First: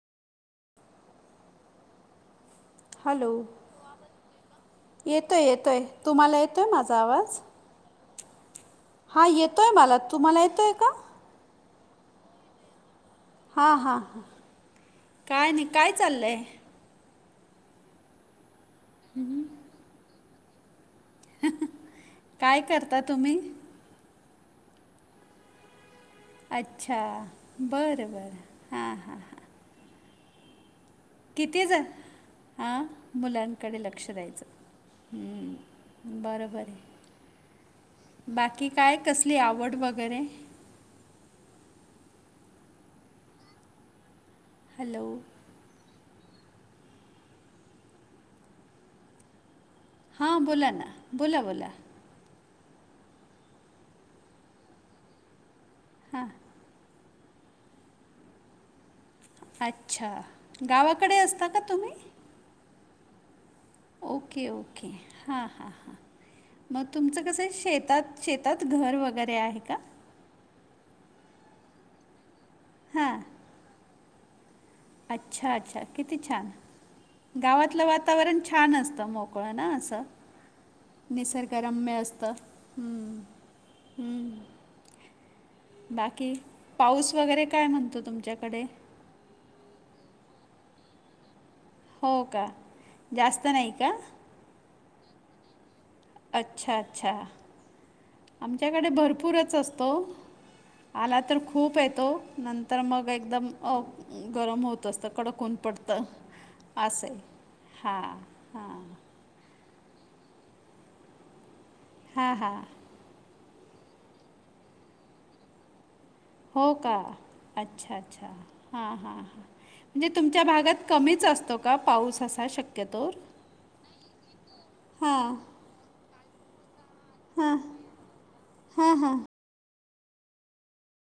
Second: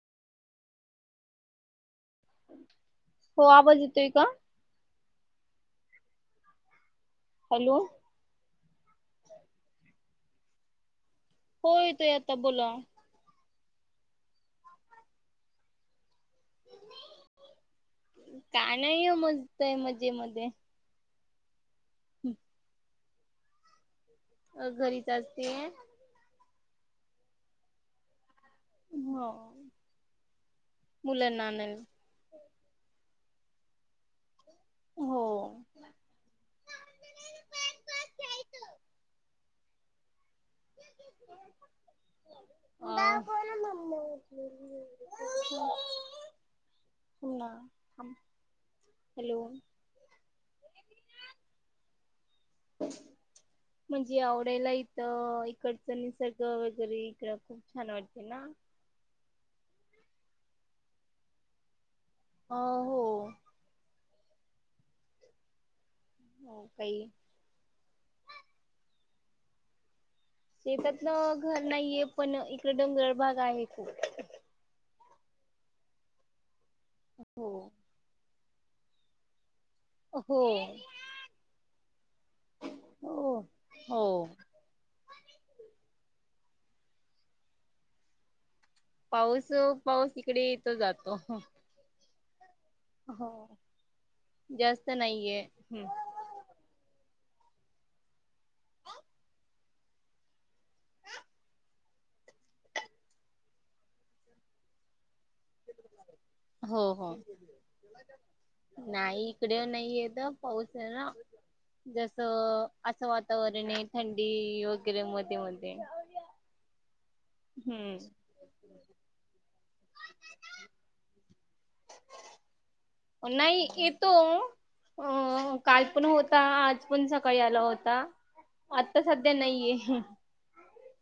Hello हो आवाज येतोय का येतोय येतोय तुम्हाला येतोय माझा आवाज? हॅलो. हा येतो आहे मला तुम्हाला येतो आहे का. हो येतोय आता बोला. हां हां ह काय नाही काय चाललं आहे. काय नाही हो मस्तय मजेमध्ये काय करता तुम्ही? अ घरीच असते. अच्छा बरं बरं. हां हां हो हां मुलांना तिथेच आणायला आहे हां मुलांकडे लक्ष द्यायचं. हो म बरों बर. बाकी काय कसली आवड वगैरे. अ हॅलो [unintelligible] ना हम हॅलो. हां बोला ना बोला बोला. म्हणजे आवडायला इथं इकडच हां निसर्ग वगैरे इकड खू छान वाटते ना. अच्छा गावाकडे असता का तुम्ही? अ हो. ओके ओके हां हो हां काही तुमचं कसं शेत. त्याच शेतात घर वगैरे आहे का. शेतात ना घर नाहीये पण इकड डोंगळ हां भाग आहे खूप अच्छा अच्छा किती छान हो गावातलं वातावरण छान असतं मोकळं ना असं. हो निसर्गरम्य असत हम हो हो हम. बाकी पाऊस वगैरे काय म्हणतो तुमच्याकडे. पाऊस अ पाऊस अ इकडे येतो जातो. हो का. जास्त हो नाही का जास्त नाहीये हम्. अच्छा अच्छा आमच्याकडे भरपूरच असतो. आला तर खूप येतो नंत् तर मग एकदम अ गरम होत असतं, कडक ऊन पडतं. हो असं हो आहे हां हां नाई. इकडे नाही येत, पाऊसे ना म्हणजे हां हां असं असं वातावरणे थंडी वगैरे मध्ये मध्ये. हो का, अच्छा हम्म अच्छा. हा, हां, हां, म्हणजे तुमच्या भागात कमीच असतो. का पाऊस असा शक्यतोवर नाई येतो. हां अं काल पण होता. आज पण सकाळी आला होता, आता सध्या नईये.